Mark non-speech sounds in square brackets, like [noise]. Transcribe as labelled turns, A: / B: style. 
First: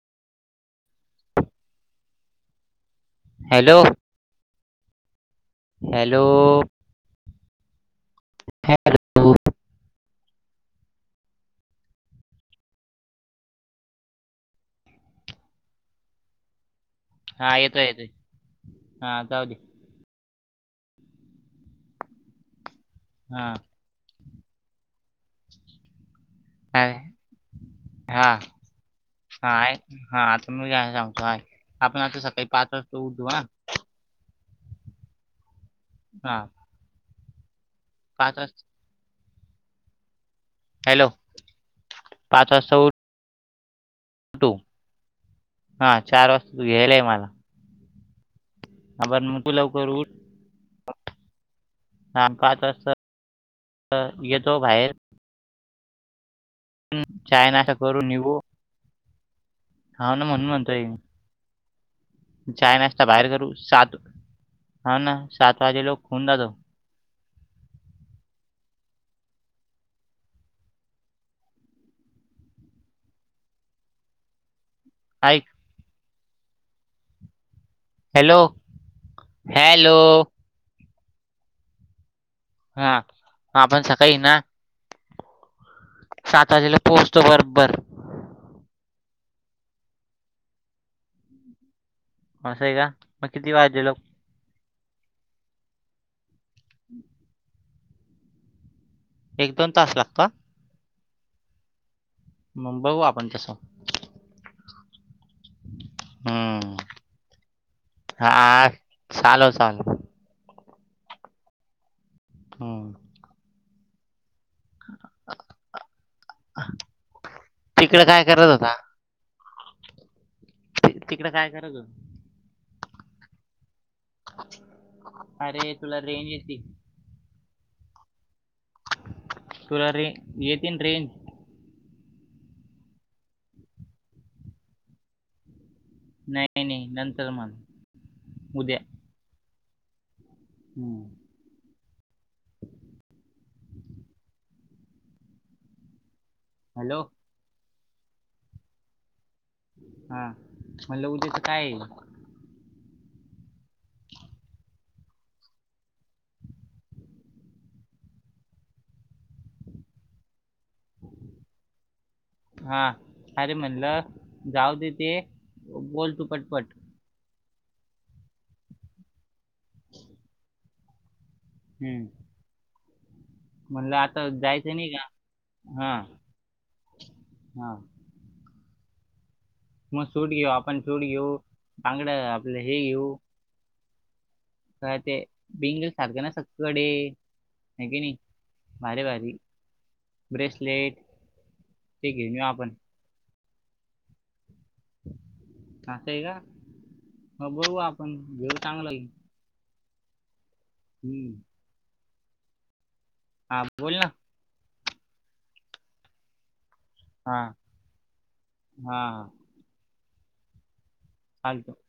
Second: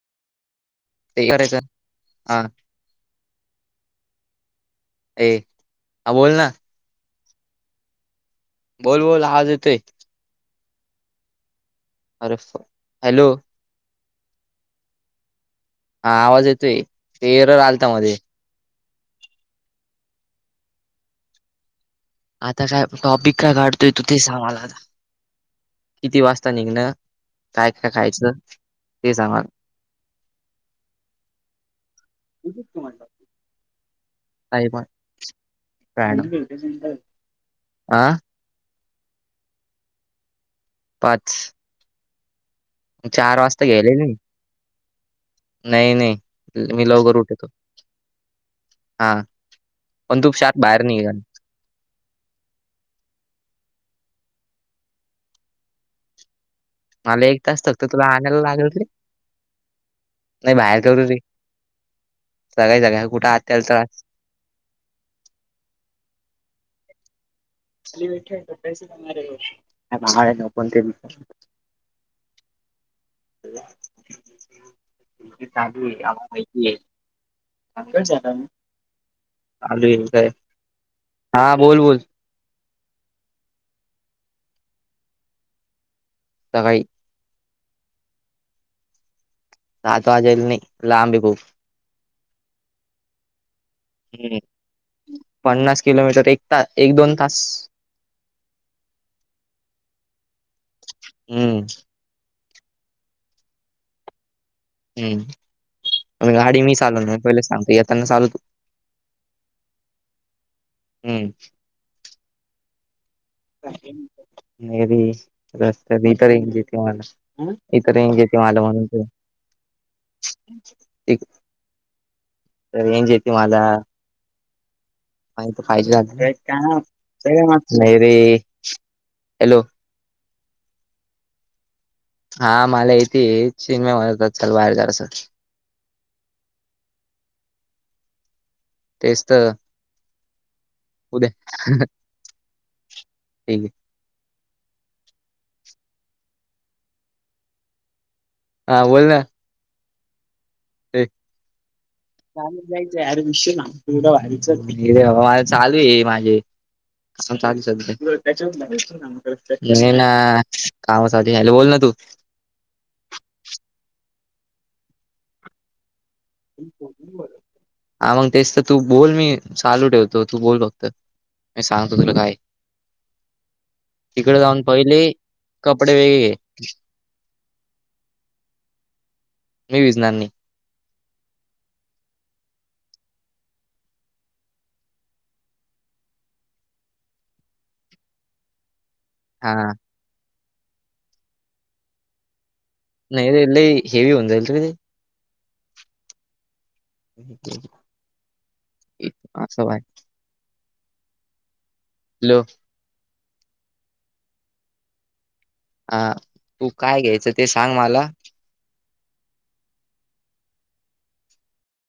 A: ते करायचं हा.
B: हॅलो.
A: ये.
B: हॅलो.....
A: बोल, बोल
B: हॅलो
A: आवाज येतोय. अरे, हॅलो. हा आवाज येतोय. ते
B: हा
A: एरर
B: येतोय
A: आलता
B: येतोय
A: मध्ये
B: हा जाउदे
A: आता काय टॉपिक
B: हा
A: काय काढतोय तू ते सांग मला आता. किती वाजता निघण,
B: काय
A: काय काय
B: हा
A: खायचं ते सांग मला
B: हा ऐक हा आता मी काय सांगतो काय आपण आता सकाळी पाच वाजता उठू हं. हा
A: [inaudible]
B: [inaudible] हॅलो,
A: पाच
B: पाच वाजता उठ.
A: चार वाजता घेलय नी.
B: [inaudible]
A: नाही,
B: हा चार वाजता तू
A: नाही मी
B: घ्यायला ये
A: लवकर
B: मला
A: उठीतो. हा,
B: बरं मग तू लवकर उठ
A: पणं तु शांत बाहेर निघ हं.
B: नाम पाच वाजत येतो बाहेर
A: मला एक
B: चाय
A: तास
B: नाश्ता
A: फक्त तुला आणायला लागल तर.
B: हा न म्हणून म्हणतय ई.
A: करू रे
B: चाय,
A: सगळ्या
B: नास्ता
A: सगळ्या कुठं
B: बाहेर करू
A: आत्याला
B: सात हा ना सात वाजेल होऊन जातो.
A: कोणत्या बी ठेव. [inaudible]
B: आइक
A: काबुळे आत माहितीय
B: हॅलो हॅलो
A: आलोय कुठं हां बोल बोल
B: हा आपण सकाळी ना सात वाजेला
A: सकाळी
B: पोहोचतो बरोबर.
A: हा तो आलेला नाही लांबय खूप.
B: असय का मग किती वाजललो
A: हम्म पन्नास किलोमीटर एक ता एक दोन तास.
B: एक दोन तास लागतो
A: हम्म
B: मग बघू आपण तस.
A: हम्म गाडी मी चालवणार म पहिले सांगतो. येताना चालव तु
B: हा चालव चालव
A: हम्म
B: हा
A: घराकडे ये रस्त्या इथं रेंग येते मला. इथं रेंज येते मला म्हणायचं
B: तिकड काय कराच?
A: रेंज येते माला
B: [inaudible]
A: काय तर पाहिज
B: तुला
A: झा
B: रेंज येते
A: का? सगळ नाही रे. हॅलो
B: तुला रे येतीनं रेंज
A: हा मला येतेय. सिनम म्हणत होता चल बाहेर जरासं
B: नाही नाही नंतर म्हन उद्या.
A: तेच त,
B: हम्म.
A: उद्या ह हे घे.
B: हॅलो.
A: हा बोल ना.
B: हा म्हणलं उद्याच काय आहे?
A: चालत जायचं यार दि [unintelligible] ना वारीच चालू आहे माझे. चास हजार त्याच्या [inaudible] म नाही ना, कामासाठी आलो बोल ना तू
B: हा अरे म्हणलं जाऊ दे ते बोल तुपटपट.
A: [inaudible] हा मग तेच तर तू बोल मी चालू ठेवतो तू बोल फक्त. मी सांगतो
B: हम्म.
A: तुला काय
B: म्हणलं आता
A: तिकडे जाऊन
B: जायचं नाही
A: पहिले
B: का
A: कपडे
B: हा.
A: मी
B: म
A: भिजणार नाही
B: सूट घेऊ आपण सूट घेऊ बांगड्याआपलं हे घेऊ. काय ते बिंगल सारखे नसनात कडे हाय की नाही भारी भारी
A: हा.
B: ब्रेसलेट ते घेऊन येऊ आपण.
A: नाही रे लई हे वी हुन जाई त क ते.
B: आस हे का मग बघू आपण घेऊ चांगलं घेऊ.
A: आ स वय.
B: हम्म.
A: हॅलो.
B: हा बोल ना.
A: अ तू काय
B: हा
A: घ्यायचं ते सांग माला.
B: हा. आलतो.